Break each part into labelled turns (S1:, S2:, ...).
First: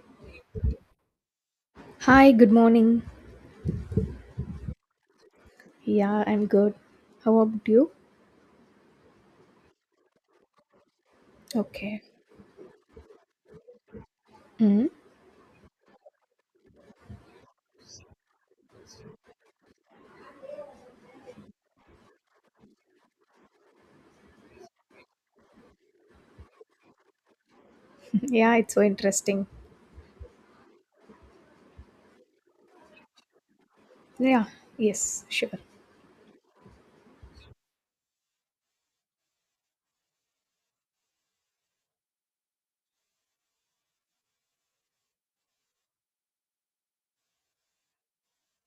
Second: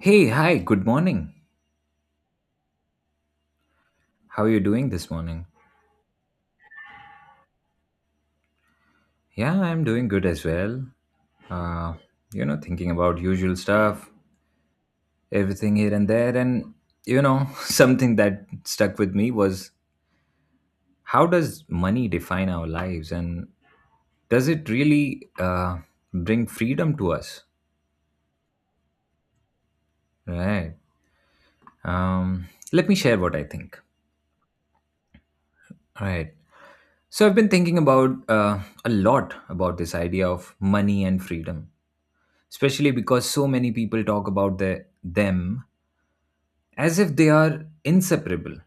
S1: Hey, hi, good morning.
S2: Hi, good morning.
S1: How are you doing this morning?
S2: Yeah, I'm good. How about you?
S1: Yeah, I'm doing good as well. Uh,
S2: Okay.
S1: Thinking about usual stuff,
S2: Hmm.
S1: everything here and there. Something that stuck with me was how does money define our lives? And does it really bring freedom to us?
S2: Yeah, it's so interesting.
S1: Right. Let me share what I think.
S2: Yeah, yes, sure.
S1: All right. So I've been thinking about a lot about this idea of money and freedom, especially because so many people talk about them as if they are inseparable.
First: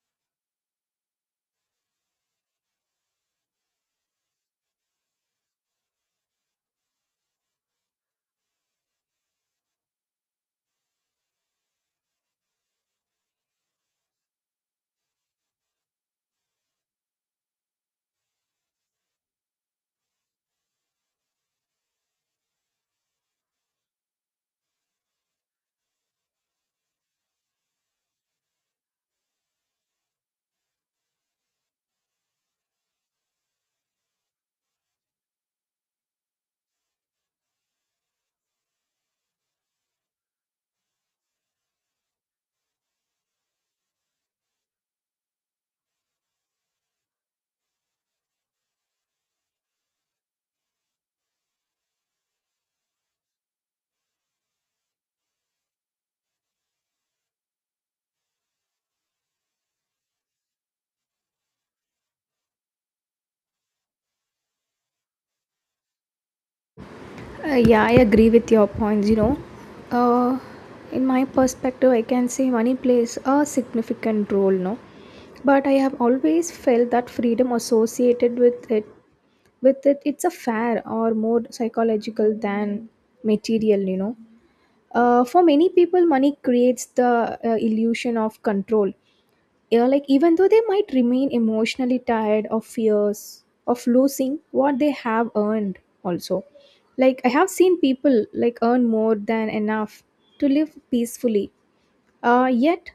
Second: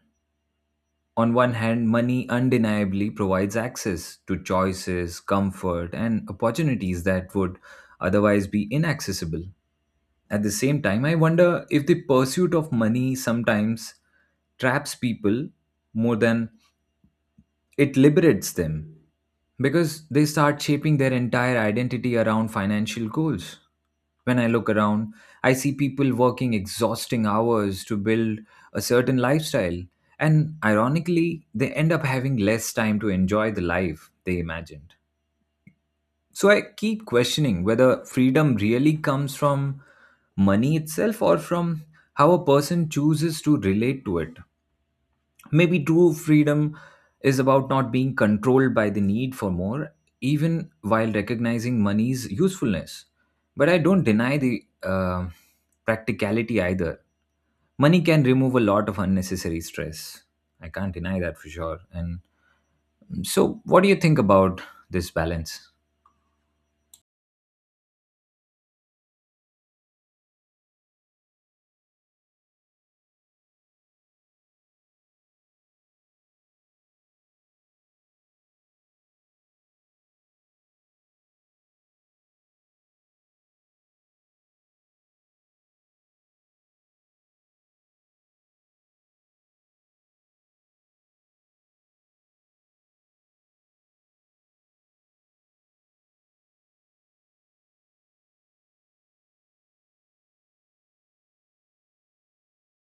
S1: On one hand, money undeniably provides access to choices, comfort, and opportunities that would otherwise be inaccessible. At the same time, I wonder if the pursuit of money sometimes traps people more than it liberates them, because they start shaping their entire identity around financial goals. When I look around, I see people working exhausting hours to build a certain lifestyle, and ironically, they end up having less time to enjoy the life they imagined. So I keep questioning whether freedom really comes from money itself or from how a person chooses to relate to it. Maybe true freedom is about not being controlled by the need for more, even while recognizing money's usefulness. But I don't deny the practicality either. Money can remove a lot of unnecessary stress. I can't deny that for sure. And so, what do you think about this balance?
S2: Yeah, I agree with your points. You know, uh, in my perspective, I can say money plays a significant role, no? But I have always felt that freedom associated with it, it's a fair or more psychological than material. You know, for many people, money creates the illusion of control, yeah, like even though they might remain emotionally tired of fears of losing what they have earned also. Like I have seen people like earn more than enough to live peacefully, yet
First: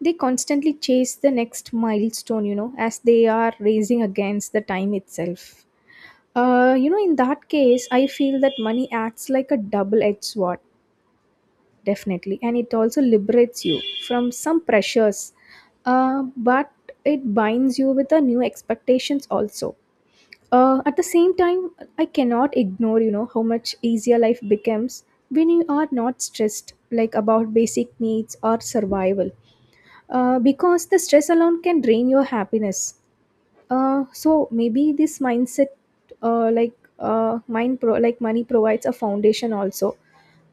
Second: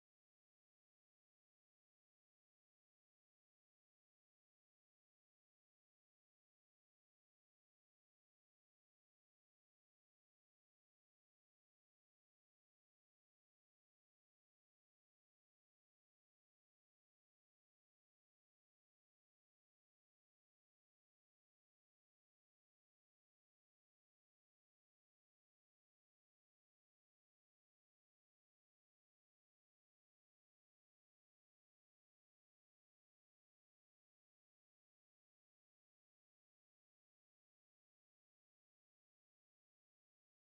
S2: they constantly chase the next milestone, you know, as they are racing against the time itself. You know, in that case I feel that money acts like a double-edged sword, definitely, and it also liberates you from some pressures, but it binds you with the new expectations also. At the same time, I cannot ignore, you know, how much easier life becomes when you are not stressed, like, about basic needs or survival, because the stress alone can drain your happiness. So maybe this mindset, like money provides a foundation also,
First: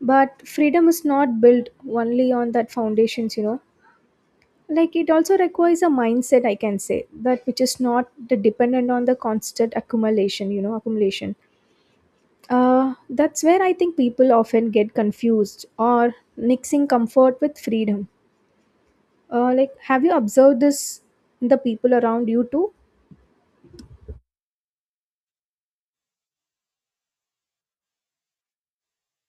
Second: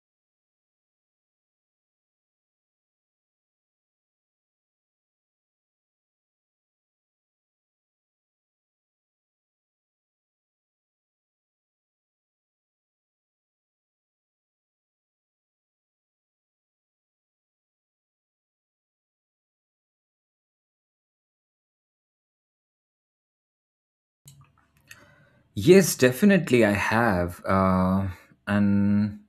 S2: but freedom is not built only on that foundations, you know, like it also requires a mindset, I can say, that which is not the dependent on the constant accumulation, you know, accumulation. That's where I think people often get confused or mixing comfort with freedom. Like, have you observed this in the people around you too?
S1: Yes, definitely, I have. And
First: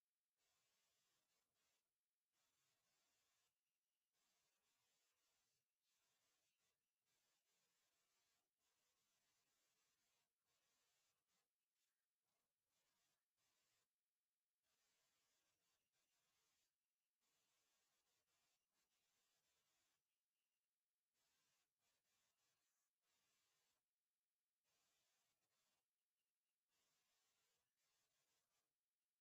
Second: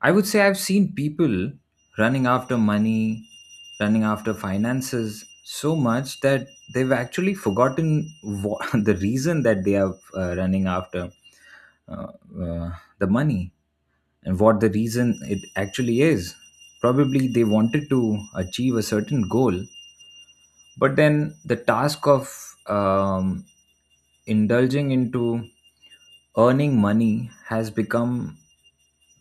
S1: I would say I've seen people running after money, running after finances so much that they've actually forgotten what, the reason that they are running after uh, uh, the money and what the reason it actually is. Probably they wanted to achieve a certain goal, but then the task of indulging into earning money has become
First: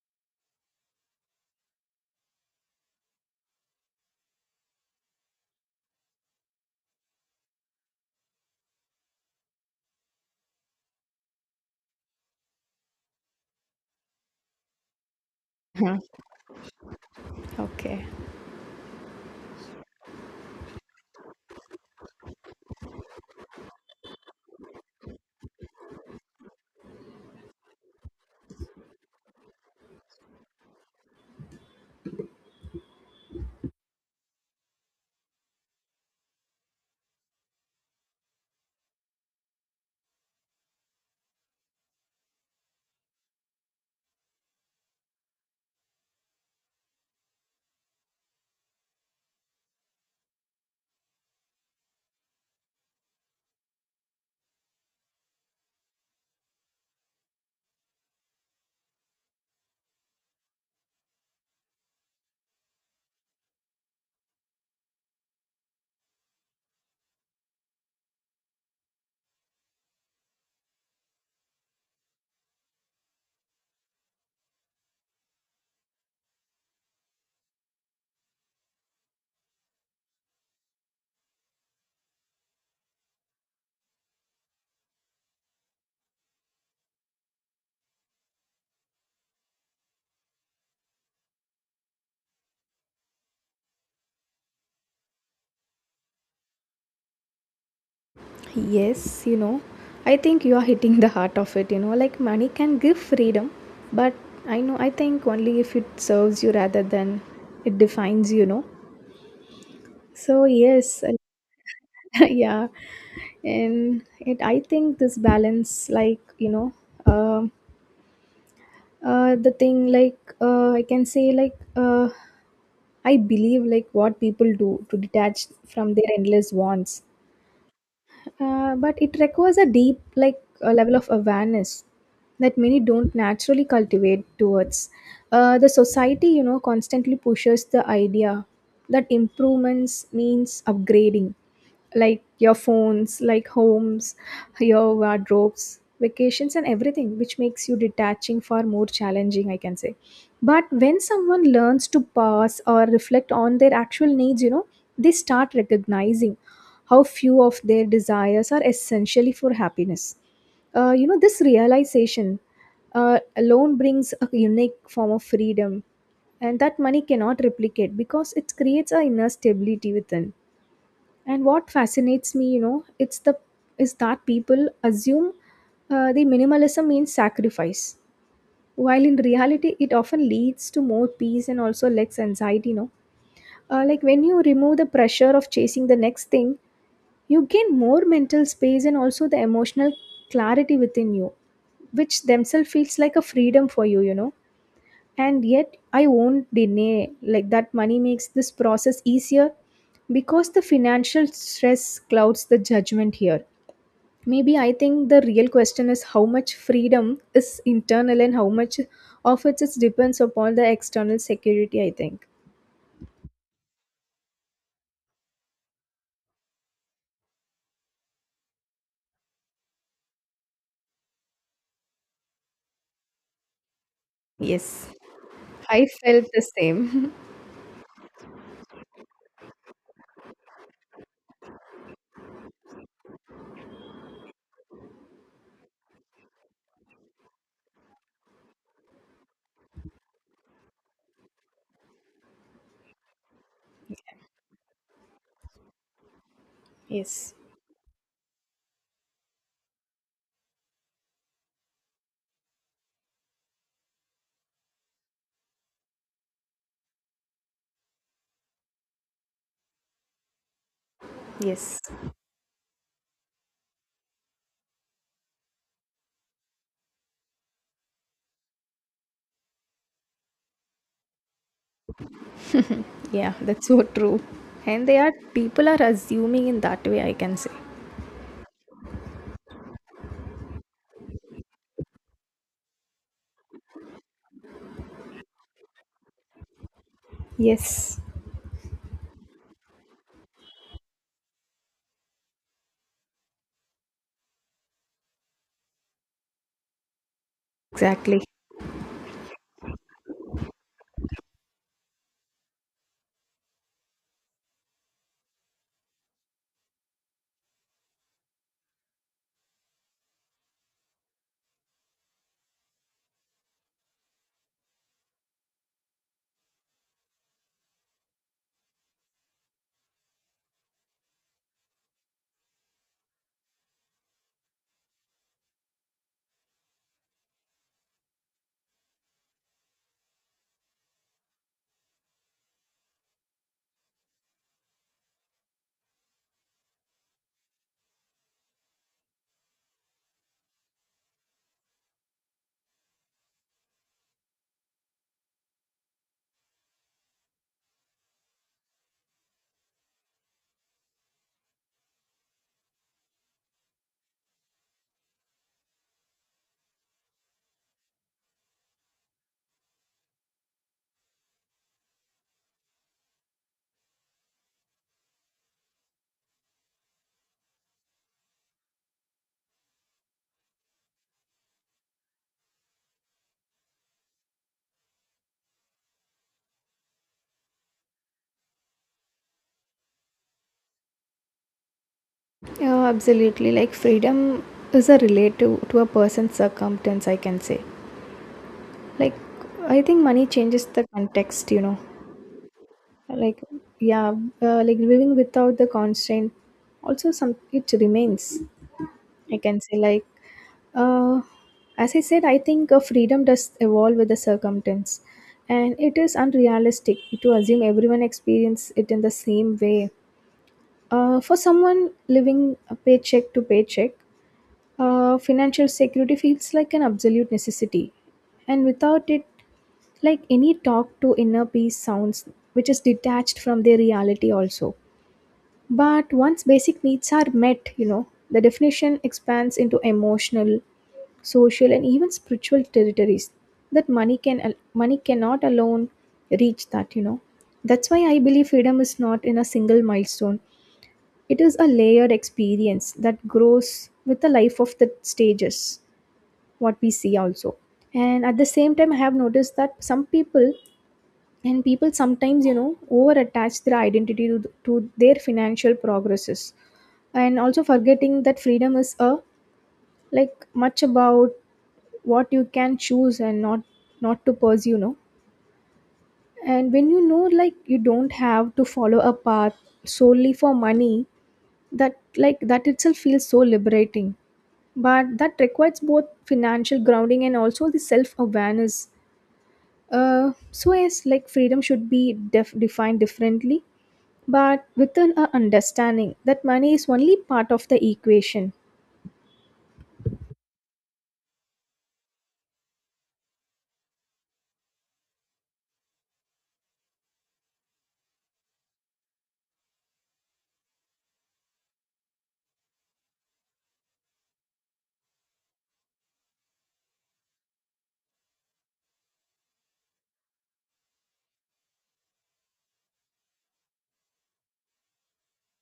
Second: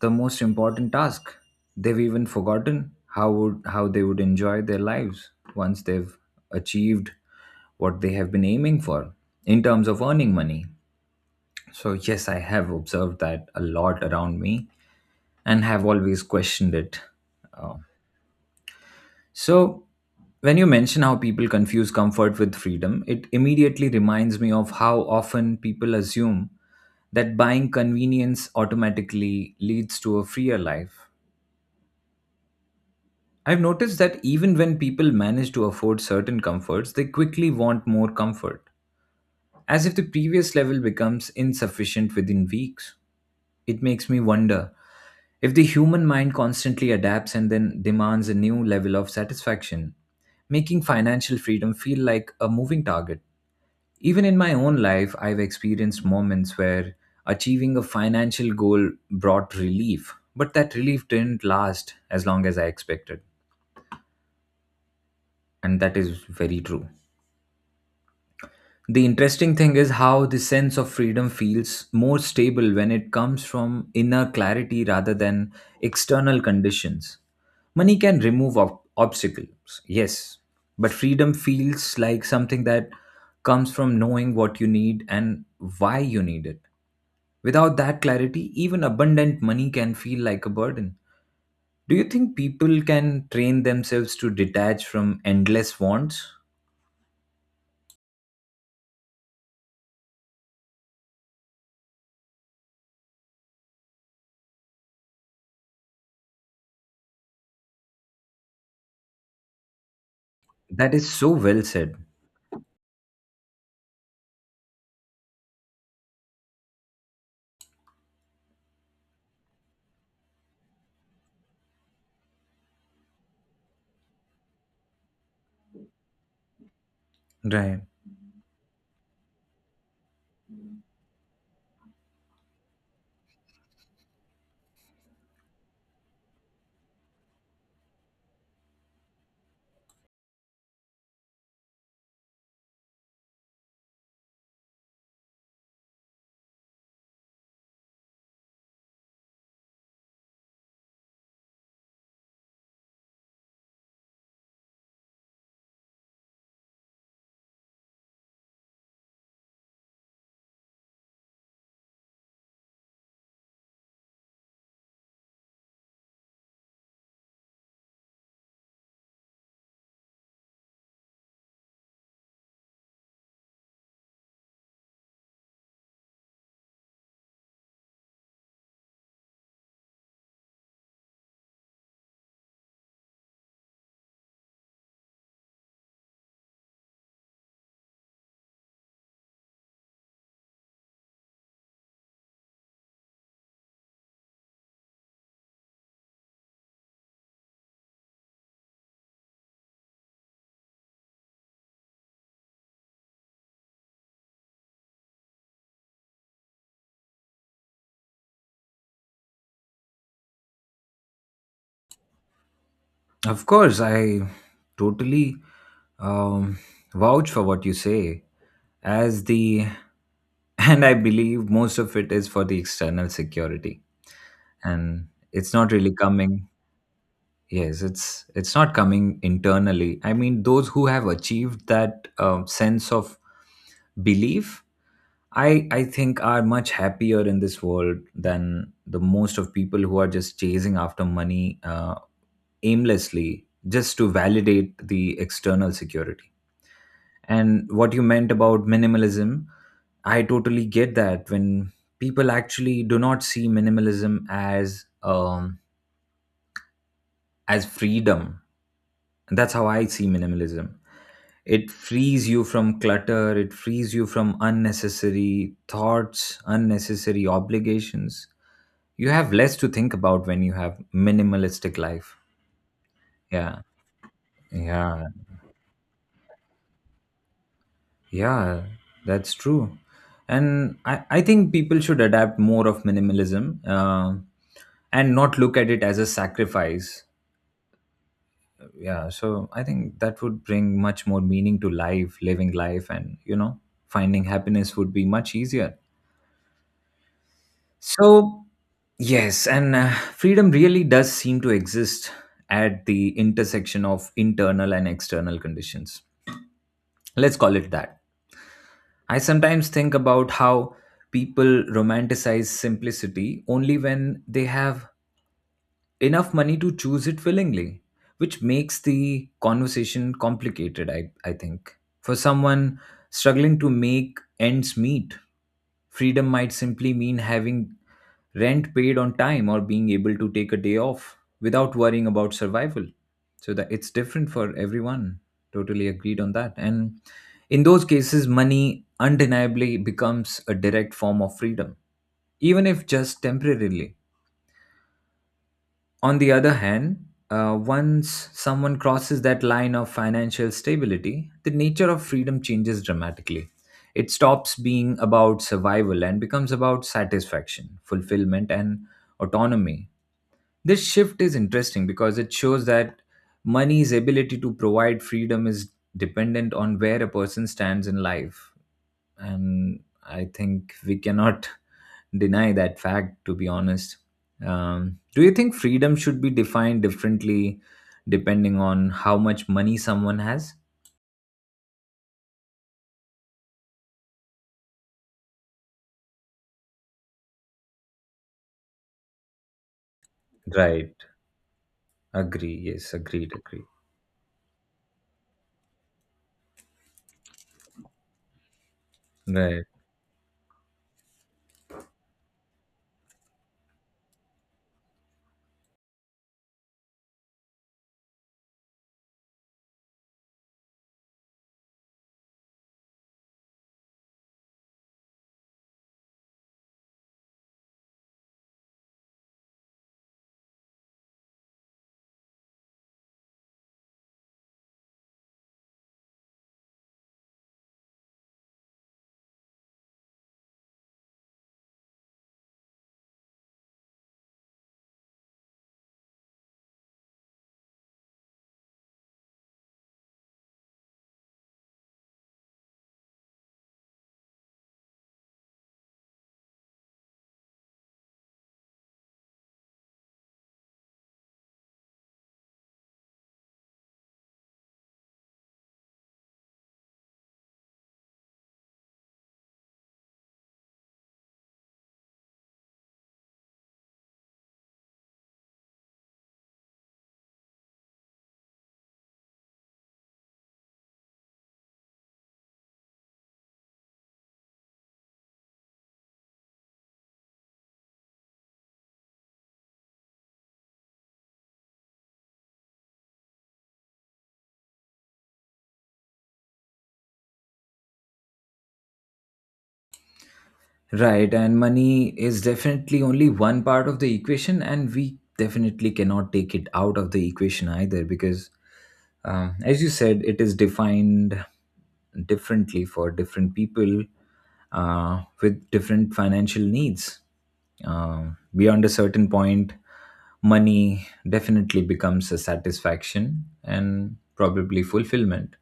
S1: the most important task. They've even forgotten how they would enjoy their lives once they've achieved what they have been aiming for in terms of earning money. So yes, I have observed that a lot around me and have always questioned it. Uh,
S2: Okay.
S1: so, when you mention how people confuse comfort with freedom, it immediately reminds me of how often people assume that buying convenience automatically leads to a freer life. I've noticed that even when people manage to afford certain comforts, they quickly want more comfort, as if the previous level becomes insufficient within weeks. It makes me wonder if the human mind constantly adapts and then demands a new level of satisfaction, making financial freedom feel like a moving target. Even in my own life, I've experienced moments where achieving a financial goal brought relief, but that relief didn't last as long as I expected. And that is very true. The interesting thing is how the sense of freedom feels more stable when it comes from inner clarity rather than external conditions. Money can remove obstacles, yes, but freedom feels like something that comes from knowing what you need and why you need it. Without that clarity, even abundant money can feel like a burden. Do you think people can train themselves to detach from endless wants?
S2: Yes, you know, I think you are hitting the heart of it. You know, like money can give freedom, but I know, I think only if it serves you rather than it defines you, know. So,
S1: That
S2: yes,
S1: is so well said.
S2: yeah, and I think this balance, like, you know, um the thing, like, I can say, like, I believe, like, what people do to detach from their endless wants.
S1: Right.
S2: But it requires a deep, like, a level of awareness that many don't naturally cultivate towards, the society, you know, constantly pushes the idea that improvements means upgrading, like your phones, like homes, your wardrobes, vacations, and everything, which makes you detaching far more challenging, I can say. But when someone learns to pause or reflect on their actual needs, you know, they start recognizing how few of their desires are essentially for happiness. You know, this realization alone brings a unique form of freedom, and that money cannot replicate because it creates a inner stability within. And what fascinates me, you know, it's the is that people assume the minimalism means sacrifice, while in reality, it often leads to more peace and also less anxiety. You know, like when you remove the pressure of chasing the next thing, you gain more mental space and also the emotional clarity within you, which themselves feels like a freedom for you, you know. And yet I won't deny, like, that money makes this process easier because the financial stress clouds the judgment here. Maybe I think the real question is how much freedom is internal and how much of it is depends upon the external security, I think.
S1: Of course, I totally um, vouch for what you say, as the and I believe most of it is for the external security,
S2: Yes.
S1: and it's not
S2: I
S1: really
S2: felt the
S1: coming.
S2: same.
S1: Yes, it's not coming internally. I mean, those who have achieved that sense of belief, I think are much happier in this world than the most of people who are just chasing after money aimlessly just to validate the external security.
S2: Yes.
S1: And what you meant about minimalism, I totally get that when people actually do not see minimalism as as freedom. That's how I see minimalism. It
S2: Yes.
S1: frees you from clutter, it frees you from unnecessary thoughts, unnecessary obligations. You have less to think about when you have minimalistic life.
S2: Yeah,
S1: Yeah.
S2: that's so true. And they
S1: Yeah,
S2: are people are assuming in that way, I can say.
S1: yeah, that's true. And I think people should adapt more of minimalism and not look at it as a sacrifice.
S2: Yes.
S1: Yeah, so I think that would bring much more meaning to life, living life, and you know, finding happiness would be much easier.
S2: Exactly.
S1: So, yes, and freedom really does seem to exist at the intersection of internal and external conditions. Let's call it that. I sometimes think about how people romanticize simplicity only when they have enough money to choose it willingly, which makes the conversation complicated, I think. For someone struggling to make ends meet, freedom might simply mean having rent paid on time or being able to take a day off without worrying about survival. So that it's different for everyone. Totally agreed on that. And in those cases, money undeniably becomes a direct form of freedom, even if just temporarily. On the other hand, once someone crosses that line of financial stability, the nature of freedom changes dramatically. It stops being about survival and becomes about satisfaction, fulfillment, and autonomy. This shift is interesting because it shows that money's ability to provide freedom is dependent on where a person stands in life, and I think we cannot deny that fact to be honest. Do you think freedom should be defined differently depending on how much money someone has?
S2: Yeah, absolutely. Like freedom is a relative to a person's circumstance, I can say. Like, I think money changes the
S1: Right,
S2: context, you know.
S1: agree, yes, agreed,
S2: Like,
S1: agree,
S2: yeah, like living without the constraint. Also, some it remains. I can
S1: right,
S2: say like, Uh, as I said, I think freedom does evolve with the circumstance, and it is unrealistic to assume everyone experiences it in the same way. For someone living a paycheck to paycheck, financial security feels like an absolute necessity, and without it, like any talk to inner peace sounds which is detached from their reality also. But once basic needs are met, you know, the definition expands into emotional, social, and even spiritual territories that money cannot alone reach that, you know. That's why I believe freedom is not in a single milestone. It is a layered experience that grows with the life of the stages, what we see also. And at the same time, I have noticed that some people, and people sometimes, you know, over attach their identity to, to their financial progresses, and also forgetting that freedom is a like much about what you can choose and not to pursue, no. And when, you know, like, you don't have to follow a path solely for money, that, like, that itself feels so liberating. But that requires both financial grounding and also the self awareness. So yes, like freedom should be defined differently, but within a understanding that money is only part of the equation.
S1: right. And money is definitely only one part of the equation and we definitely cannot take it out of the equation either because, um, as you said, it is defined differently for different people with different financial needs. Um, beyond a certain point, money definitely becomes a satisfaction and probably fulfillment,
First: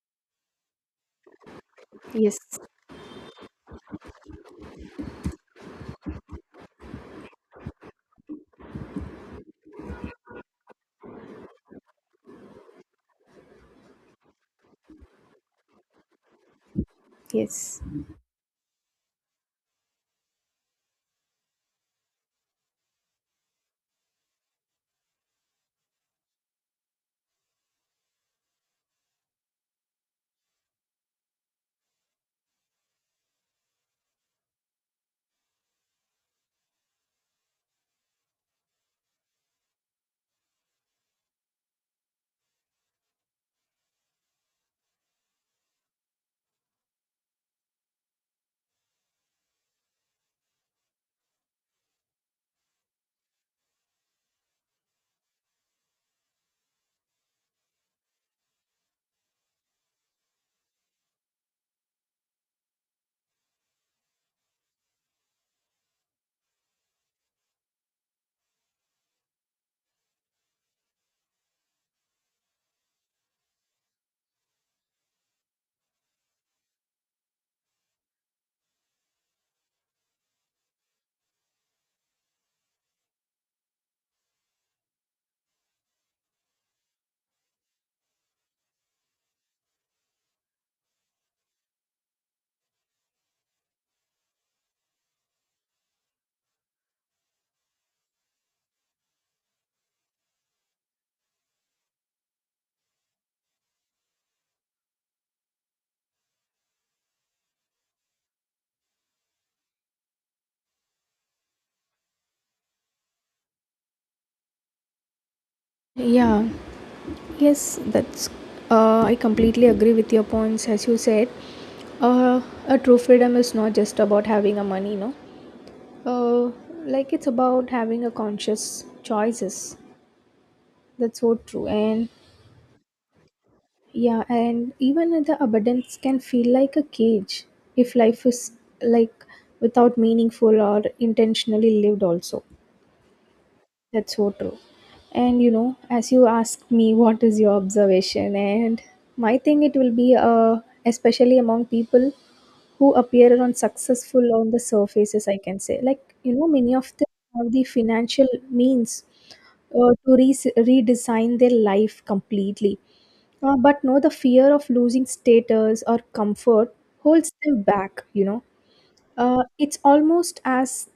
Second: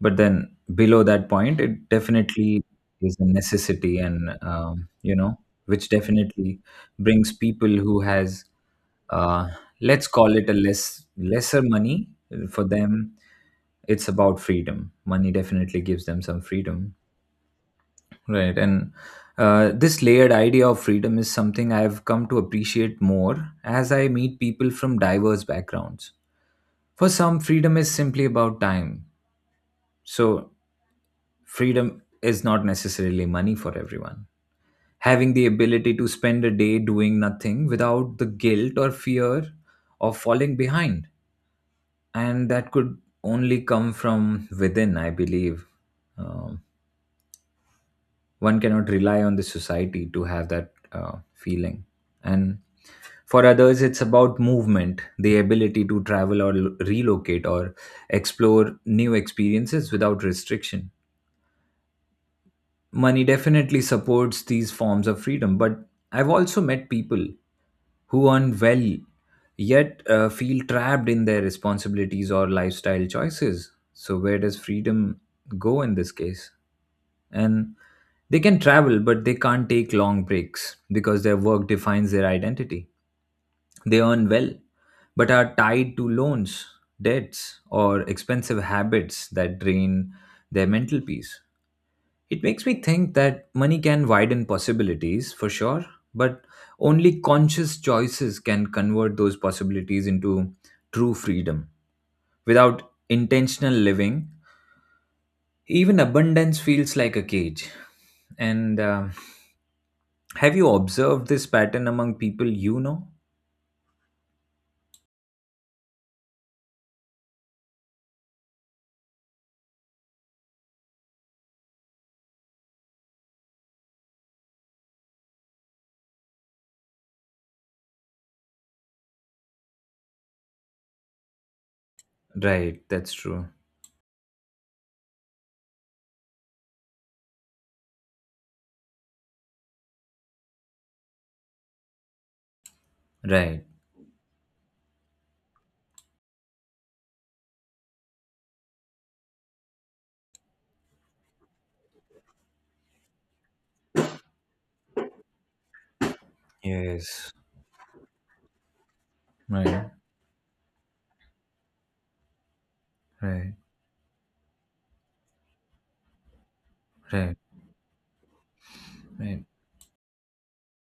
S1: but then below that point it
S2: Yes.
S1: definitely is a necessity and you know, which definitely brings people who has uh, let's call it a lesser money, for them it's about freedom. Money definitely gives them some freedom,
S2: Yes.
S1: right. And this layered idea of freedom is something I've come to appreciate more as I meet people from diverse backgrounds. For some, freedom is simply about time. So freedom is not necessarily money for everyone. Having the ability to spend a day doing nothing without the guilt or fear of falling behind. And that could only come from within, I believe. Um, One cannot rely on the society to have that feeling. And for others, it's about movement, the ability to travel or relocate or explore new experiences without restriction. Money definitely supports these forms of freedom, but I've also met people who earn well yet feel trapped in their responsibilities or lifestyle choices. So, where does freedom go in this case? And they can travel, but they can't take long breaks because their work defines their identity. They earn well, but are tied to loans, debts, or expensive habits that drain their mental peace. It makes me think that money can widen possibilities for sure, but only conscious choices can convert those possibilities into true freedom. Without intentional living, even abundance feels like a cage. And have you observed this pattern among people you know?
S2: Yeah. Yes, that's I completely agree with your points. As you said, uh, a true freedom is not just about having a money, no. Uh, like, it's about having a conscious choices. That's so true. And
S1: Right, that's true.
S2: yeah, and even the abundance can feel like a cage if life is, like, without meaningful or intentionally lived also.
S1: Right.
S2: That's so true. And you know, as you asked me, what is your observation, and my thing it will be especially among people who appear on successful on the surfaces, I can say. Like, you know, many of them
S1: Yes.
S2: have the financial means
S1: Right.
S2: to redesign their life completely.
S1: Right.
S2: But no, the fear of losing status or comfort holds
S1: Right.
S2: them back, you know.
S1: Right.
S2: It's almost as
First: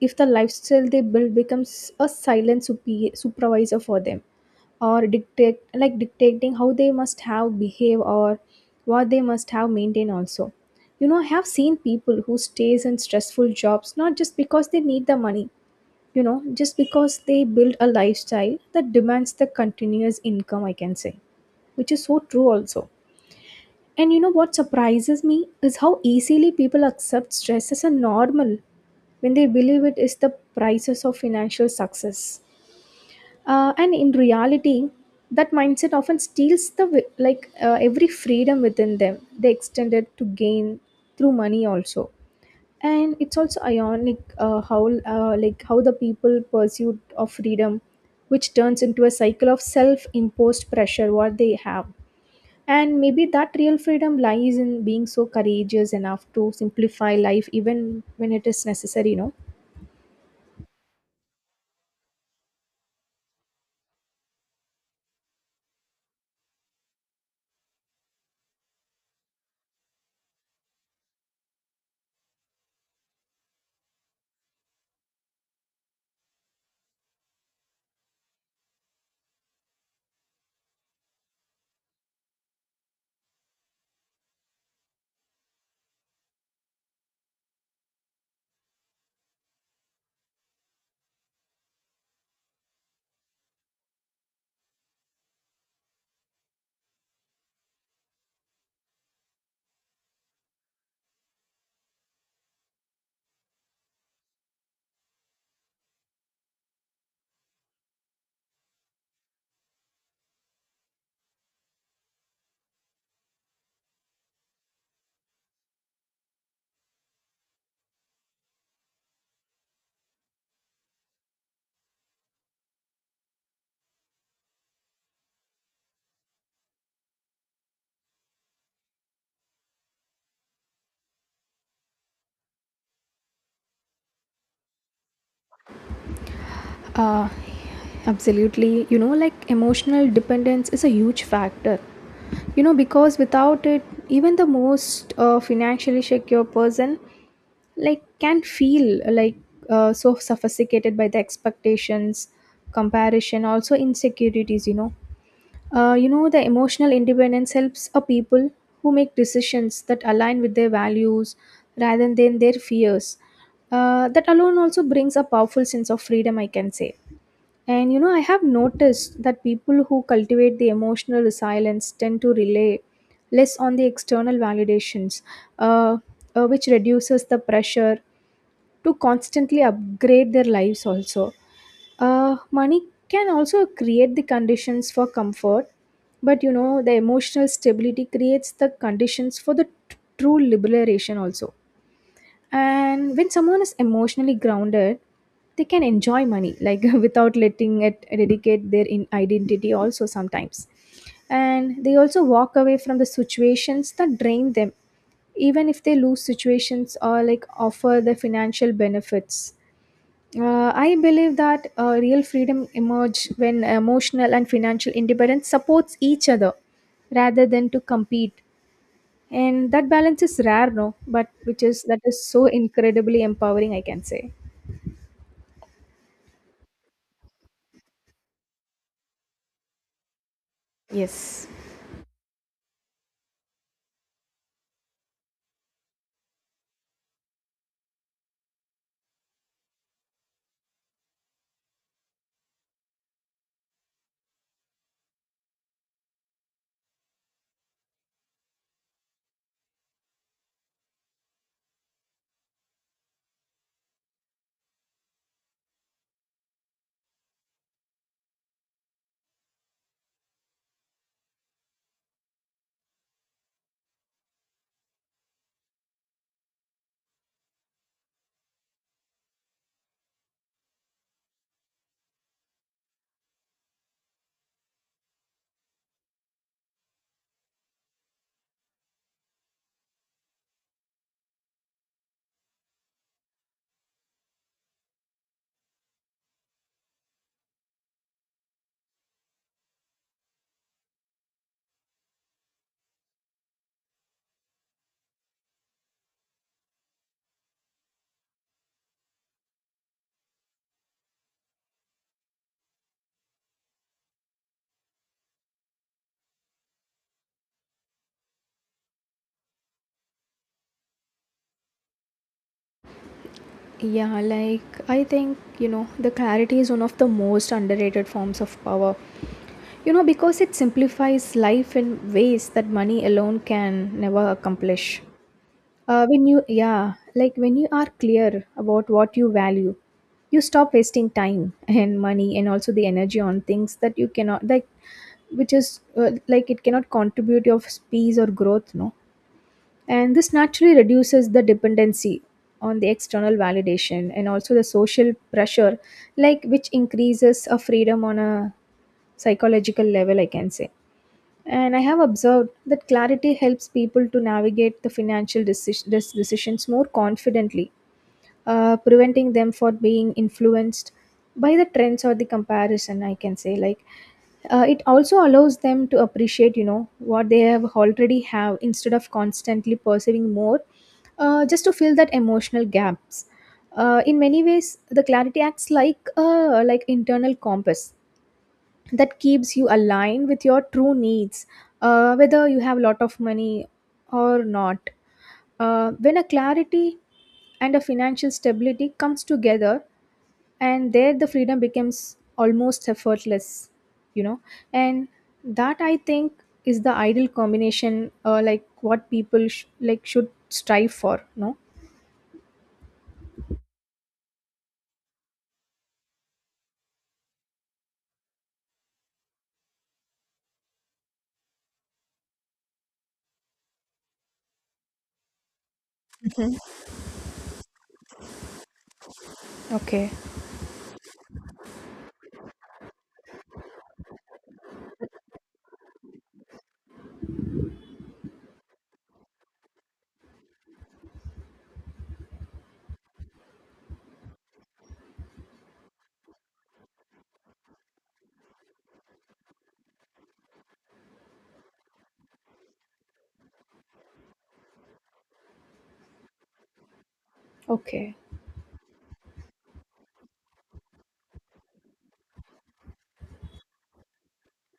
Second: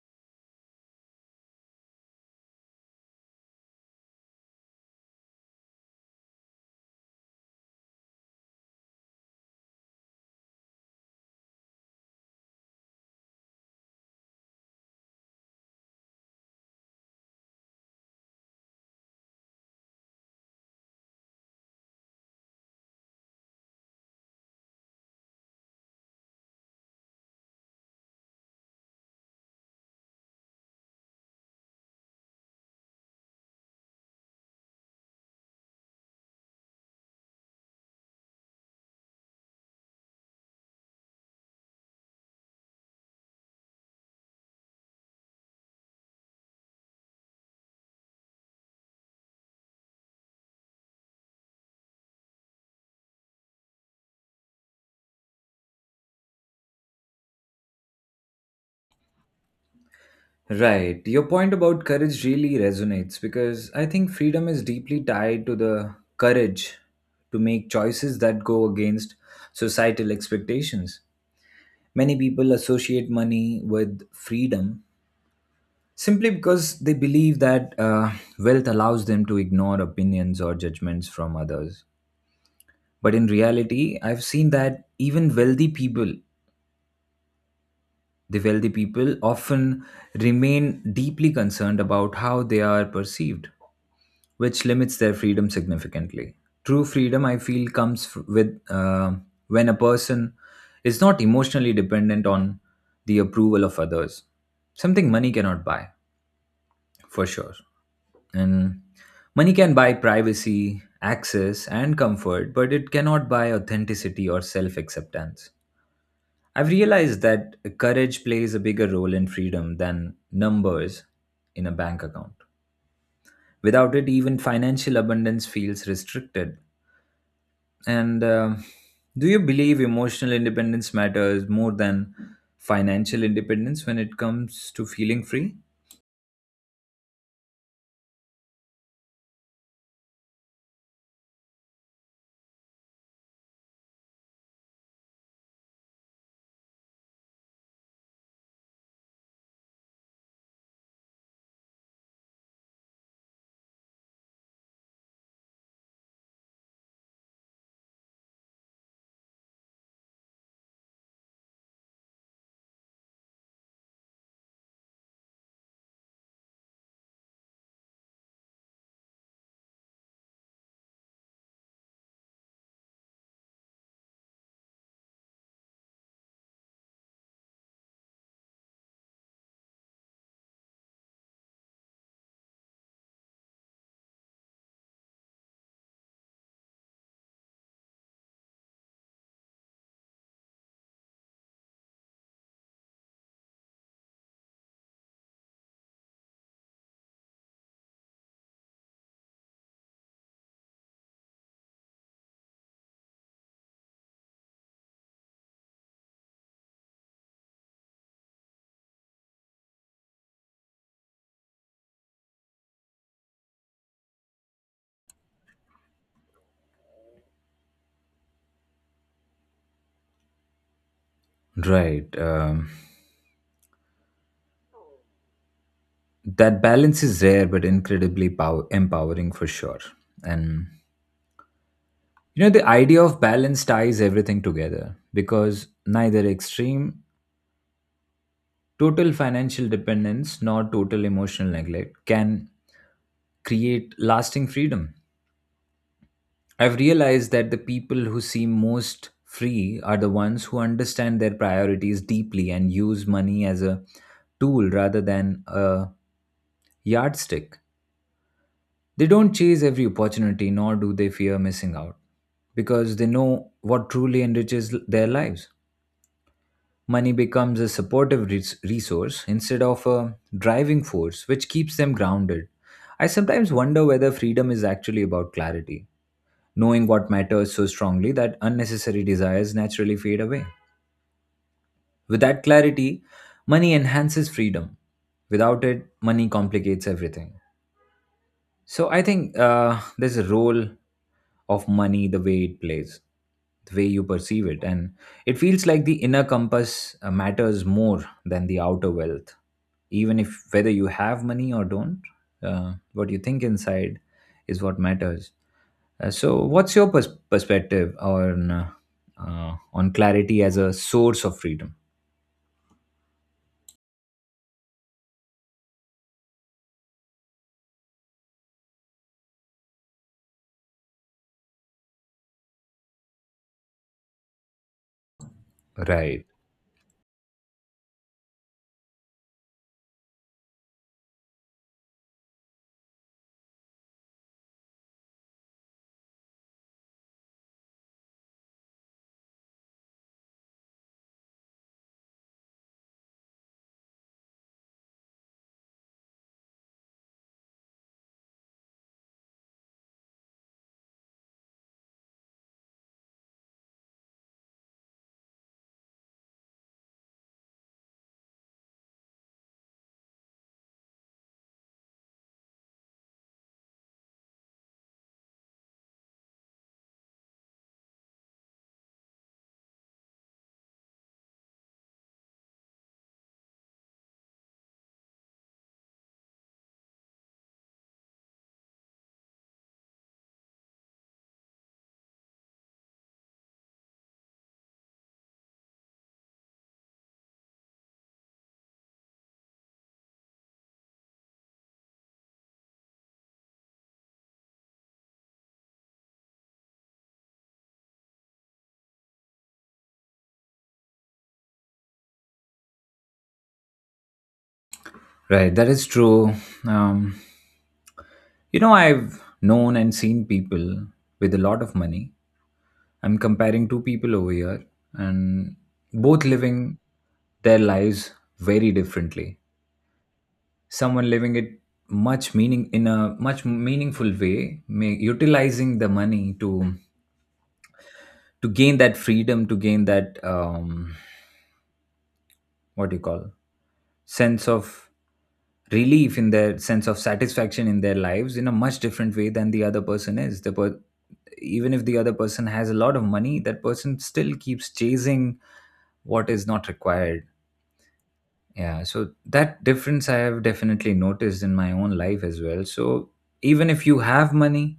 S2: if the lifestyle they build becomes a silent supervisor for them, or dictate, like, dictating how they must have behave, or what they must have maintain also. You know, I have seen people who stays in stressful jobs not just because they need the money, you know, just because they build a lifestyle that demands the continuous income, I can say, which is so true also. And you know what surprises me is how easily people accept stress as a normal when they believe it is the prices of financial success. And in reality, that mindset often steals the like every freedom within them they extend it to gain through money also. And it's also ironic, how, like, how the people pursuit of freedom, which turns into a cycle of self-imposed pressure what they have. And maybe that real freedom lies in being so courageous enough to simplify life even when it is necessary, you know.
S1: Right. Your point about courage really resonates because I think freedom is deeply tied to the courage to make choices that go against societal expectations. Many people associate money with freedom simply because they believe that wealth allows them to ignore opinions or judgments from others. But in reality, I've seen that even wealthy people, the wealthy people often remain deeply concerned about how they are perceived, which limits their freedom significantly. True freedom, I feel, comes with when a person is not emotionally dependent on the approval of others. Something money cannot buy, for sure. And money can buy privacy, access, and comfort, but it cannot buy authenticity or self acceptance. I've realized that courage plays a bigger role in freedom than numbers in a bank account. Without it, even financial abundance feels restricted. And do you believe emotional independence matters more than financial independence when it comes to feeling free?
S2: Uh, Absolutely. You know, like emotional dependence is a huge factor. You know, because without it, even the most financially secure person, like, can feel like so sophisticated by the expectations, comparison, also insecurities. You know, the emotional independence helps a people who make decisions that align with their values rather than their fears. That alone also brings a powerful sense of freedom, I can say. And you know, I have noticed that people who cultivate the emotional resilience tend to rely less on the external validations, uh, which reduces the pressure to constantly upgrade their lives. Also, money can also create the conditions for comfort, but you know, the emotional stability creates the conditions for the true liberation. Also, and when someone is emotionally grounded, they can enjoy money, like, without letting it dedicate their in identity also sometimes, and they also walk away from the situations that drain them, even if they lose situations or, like, offer the financial benefits. I believe that real freedom emerge when emotional and financial independence supports each other rather than to compete, and that balance is rare, no, but which is,
S1: Right.
S2: that is so incredibly empowering, I can say.
S1: That balance is rare, but incredibly empowering for sure. And
S2: Yes.
S1: you know, the idea of balance ties everything together because neither extreme, total financial dependence nor total emotional neglect, can create lasting freedom. I've realized that the people who seem most free are the ones who understand their priorities deeply and use money as a tool rather than a yardstick. They don't chase every opportunity, nor do they fear missing out, because they know what truly enriches their lives. Money becomes a supportive resource instead of a driving force, which keeps them grounded. I sometimes wonder whether freedom is actually about clarity, knowing what matters so strongly that unnecessary desires naturally fade away. With that clarity, money enhances freedom. Without it, money complicates everything. So I think there's a role of money, the way it plays, the way you perceive it. And it feels like the inner compass matters more than the outer wealth. Even if whether you have money or don't, what you think inside is what matters. So, what's your perspective on clarity as a source of freedom?
S2: Yeah, like I think, you know, the clarity is one of the most underrated forms of power, you know, because it simplifies life in ways that money alone can never accomplish.
S1: Right,
S2: When you, yeah, like when you are clear about what you value, you stop wasting time and money and also the energy on things that you cannot, like, which is like it cannot contribute your peace or growth, no. And this naturally reduces the dependency on the external validation and also the social pressure, like, which increases a freedom on a psychological level, I can say. And I have observed that clarity helps people to navigate the financial decisions more confidently, preventing them for being influenced by the trends or the comparison, I can say, like. It also allows them to appreciate, you know, what they have already have instead of constantly pursuing more, just to fill that emotional gaps. In many ways, the clarity acts like, like internal compass that keeps you aligned with your true needs, whether you have a lot of money or not. When a clarity and a financial stability comes together, and there the freedom becomes almost effortless, you know. And that, I think, is the ideal combination, like what people like should strive for, no.
S1: right. That is true. Um, you know, I've known and seen people with a lot of money. I'm comparing two people over here, and both
S2: Mhm.
S1: living their lives very differently.
S2: Okay.
S1: Someone living it much meaning in a much meaningful way, may, utilizing the money to gain that freedom, to gain that what do you call sense of relief in their sense of satisfaction in their lives in a much different way than the other person is the even if the other person has a lot of money, that person still keeps chasing what is not required.
S2: Okay.
S1: Yeah, so that difference I have definitely noticed in my own life as well. So even if you have money,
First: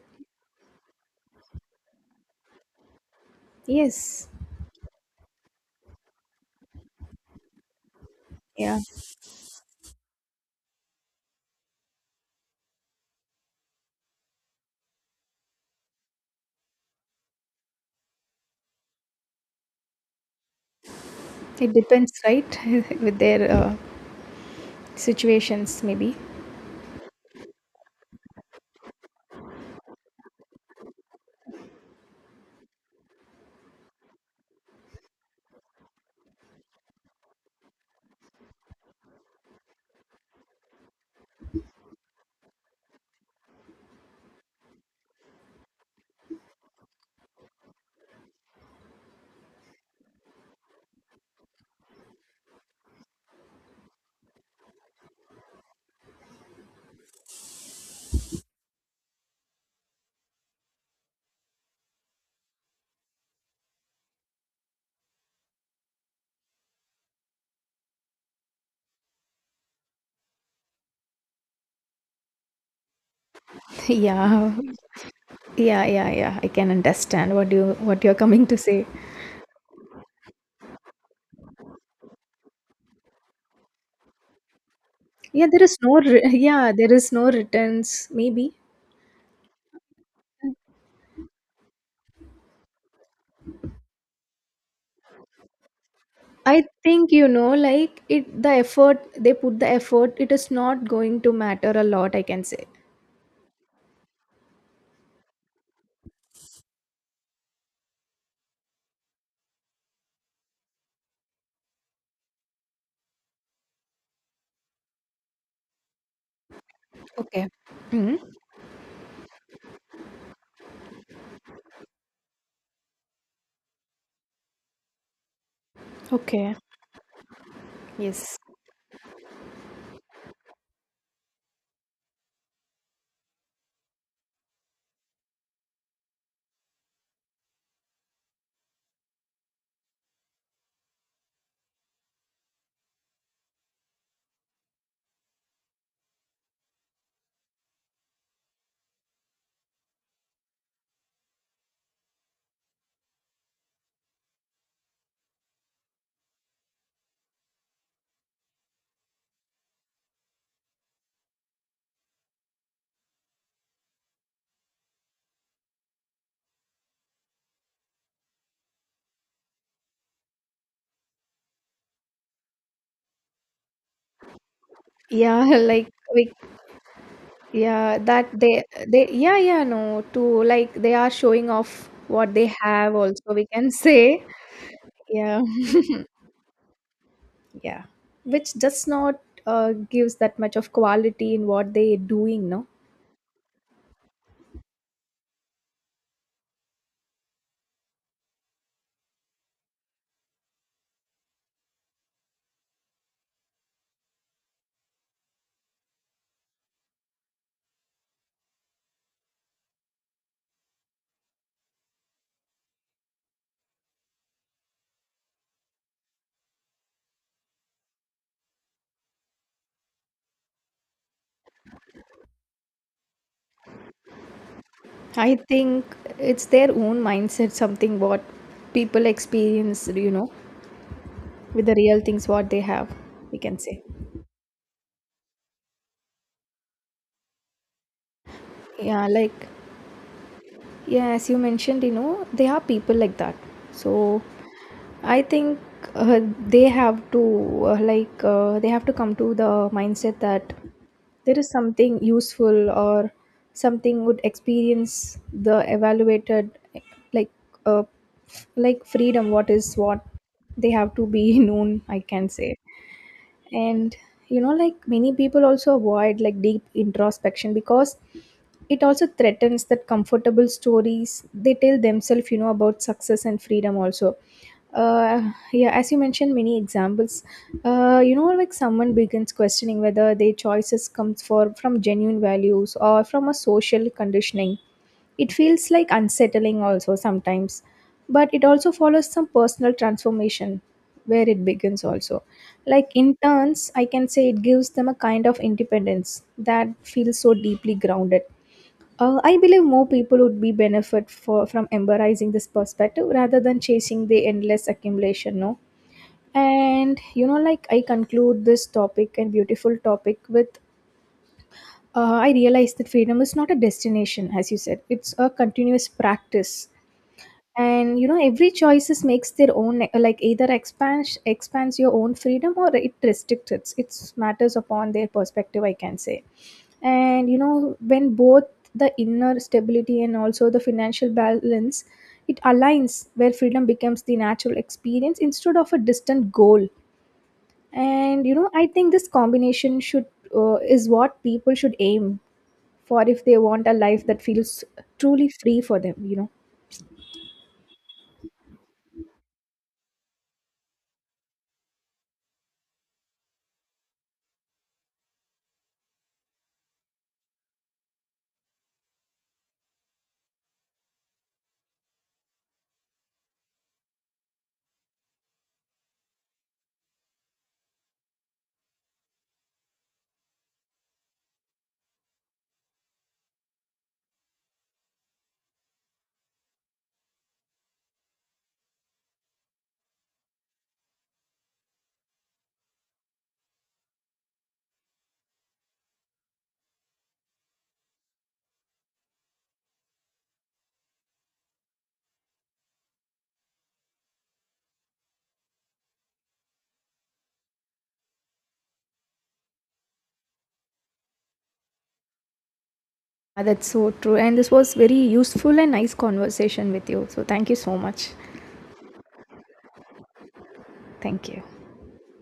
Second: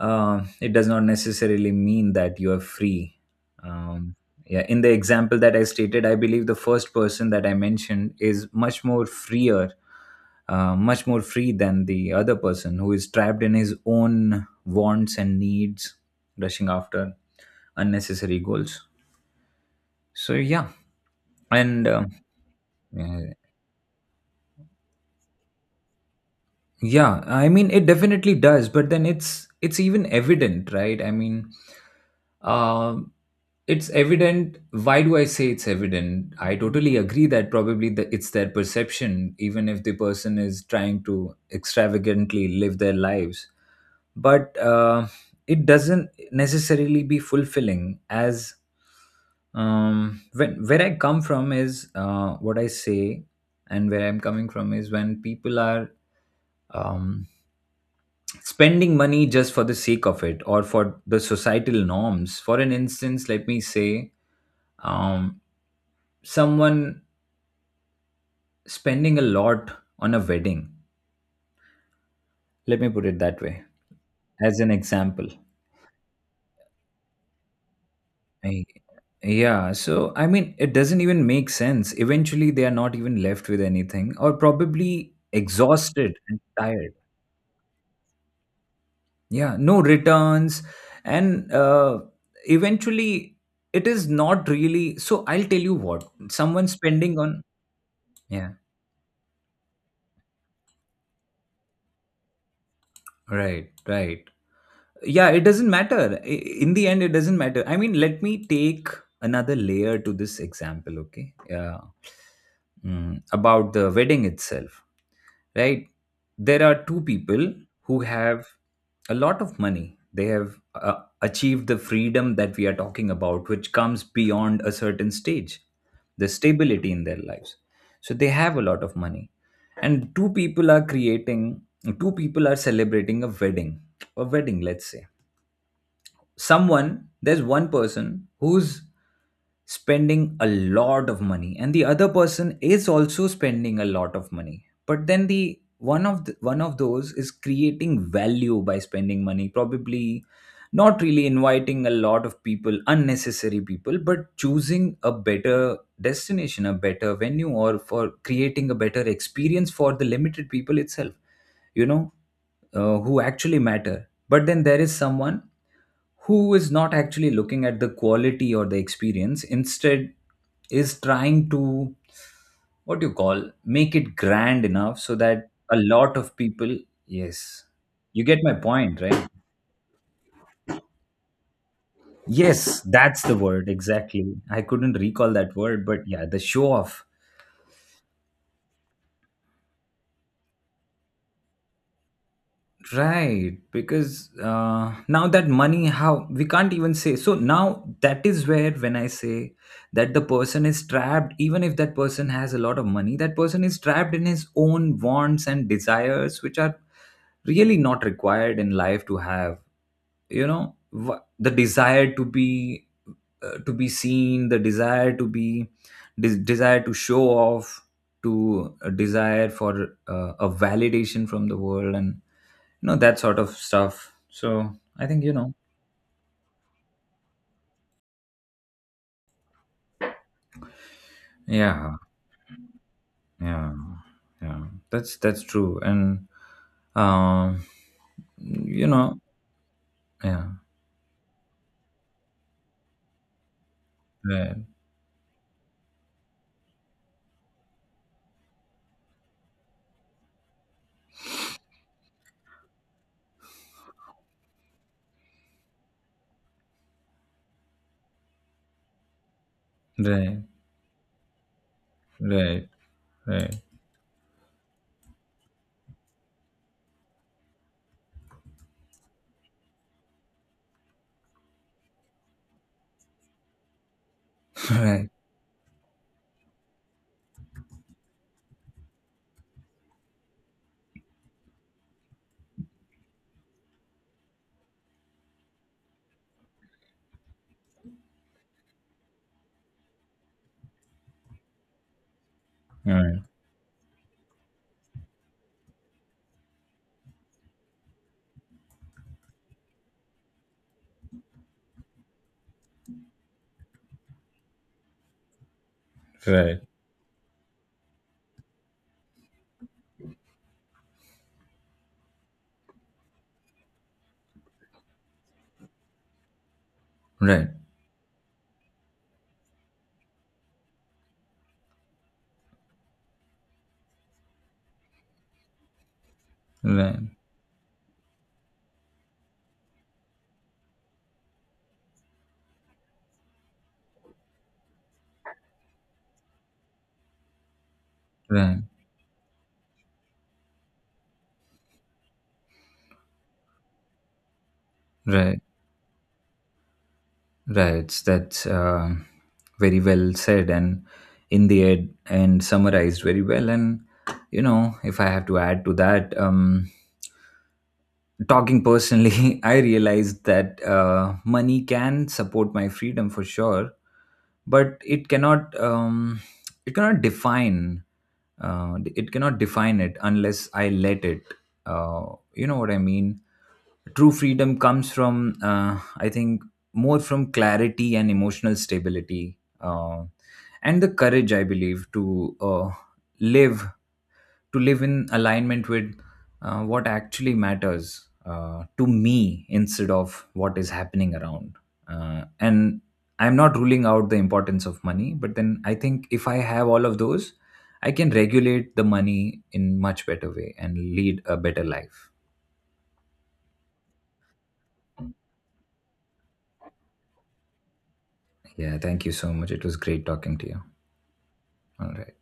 S1: it does not necessarily mean that you are free. Um,
S2: Yes.
S1: yeah, in the example that I stated, I believe the first person that I mentioned is
S2: Yeah.
S1: much more freer, much more free than the other person who is trapped in his own wants and needs, rushing after unnecessary goals. So yeah,
S2: It
S1: and uh,
S2: depends, right? With
S1: yeah,
S2: their situations, maybe.
S1: Yeah, I mean it definitely does, but then it's even evident, right? I mean, um, it's evident. Why do I say it's evident? I totally agree that probably the, it's their perception, even if the person is trying to extravagantly live their lives. But it doesn't necessarily be fulfilling. As when, where I come from is what I say, and where I'm coming from is when people are. Um, Spending money just for the sake of it or for the societal norms, for an instance let me say, um, someone spending a lot on a wedding, let me put it that way,
S2: Yeah,
S1: as an example.
S2: yeah, yeah, yeah, I can understand what you, what you're coming to
S1: I-
S2: say.
S1: yeah, so I mean it doesn't even make sense. Eventually they are not even left with anything or probably
S2: Yeah, there is no
S1: exhausted and
S2: yeah, there
S1: tired.
S2: is no returns maybe.
S1: Yeah, no returns. And Eventually it is not really, so I'll tell you what.
S2: I
S1: Someone
S2: think
S1: spending
S2: you
S1: on,
S2: know, like, it, the
S1: yeah.
S2: effort they put, the effort, it is not going to matter a lot, I can say.
S1: Right, right. Yeah, it doesn't matter. In the end, it doesn't matter. I mean, let me take another layer to this example, okay? Yeah. Mm, about the wedding itself, right? There are two
S2: Okay.
S1: people who
S2: Hmm.
S1: have a lot of money. They have achieved the freedom that we are talking about, which comes beyond a certain stage, the
S2: Okay.
S1: stability in their lives. So they
S2: Yes.
S1: have a lot of money. And two people are creating, two people are celebrating a wedding, let's say, someone, there's one person who's spending a lot of money and the other person is also spending a lot of money, but then one of those is creating value by spending money, probably not really inviting a lot of people, unnecessary people, but choosing a better destination, a better venue, or for creating a better experience for the limited people itself, you know, who actually matter. But then there is someone who is not actually looking at the quality or the experience, instead, is trying to what do you call make it grand enough so
S2: Yeah,
S1: that a
S2: like
S1: lot
S2: we,
S1: of people, yes,
S2: yeah,
S1: you
S2: that
S1: get my
S2: they
S1: point,
S2: they
S1: right?
S2: yeah, yeah, no. To like, they are showing off what they
S1: Yes,
S2: have
S1: that's
S2: also,
S1: the
S2: we
S1: word
S2: can say.
S1: exactly. I couldn't recall
S2: Yeah.
S1: that word, but yeah, the show off.
S2: Yeah. Which does not gives that much of quality in what they doing, no?
S1: Right, because now that money how we can't even say, so now that is where when I say that the person is trapped, even if that person has a lot of money, that person is trapped in his own wants and desires which are really not required in life to have, you know, the desire to be seen, the desire to be desire to show off, to a desire for a validation from the world, and you know, that sort of stuff. So I think you
S2: I
S1: know,
S2: think it's their own mindset, something what people experience, you know, with the
S1: yeah,
S2: real things what they have, we can
S1: yeah,
S2: say.
S1: yeah, that's true. And um you
S2: Yeah,
S1: know,
S2: like,
S1: yeah,
S2: yeah, as you mentioned, you know, they are people like that. So,
S1: right,
S2: I think uh, they have to, like, they have to come to the mindset that there is something useful or something would experience the evaluated, like, uh, like freedom, what is what
S1: right,
S2: they have to be known, I can say.
S1: right, right.
S2: And you know, like, many people also avoid, like, deep introspection because it also threatens that comfortable stories they tell themselves, you know, about success and freedom also.
S1: Right,
S2: Yeah, as you mentioned many examples, you know, like, someone begins questioning whether their choices comes for from genuine values or from a social conditioning, it feels like unsettling also sometimes, but it also follows some personal transformation where it begins also, like, in
S1: right,
S2: turns, I can say, it gives them a kind of independence that feels so deeply grounded. I believe more people would be benefit for, from embracing this perspective rather than chasing the endless accumulation, no.
S1: right,
S2: And you know, like, I conclude this topic and beautiful topic with, I realize that freedom is not a destination, as you said, it's a continuous practice.
S1: right,
S2: And you know, every choices makes their own, like, either expands your own freedom or it restricts it. It's matters upon their perspective, I can say.
S1: right,
S2: And you know, when both the inner stability and also the financial balance, it aligns where freedom becomes the natural experience instead of a distant goal. And you know,
S1: right,
S2: I think this combination should is what people should aim for if they want a life that feels truly
S1: right,
S2: free for them, you know.
S1: right, That's very well said and in the end and summarized very well. And you know, if I have to add to that, talking personally, I realized that money can support my freedom for sure, but it cannot define it cannot define it unless I let it. You know what I mean? True freedom comes from I think more from clarity and emotional stability, and the courage I believe to live live in alignment with what actually matters to me instead of what is happening around. And I'm not ruling out the importance of money, but then I think if I have all of those, I can regulate the money in much better way and lead a better life.
S2: Ah, that's so true, and this was very useful and nice conversation with you, so thank you so much.
S1: Yeah, thank you so much. It was great talking to you.
S2: Thank you.
S1: All right.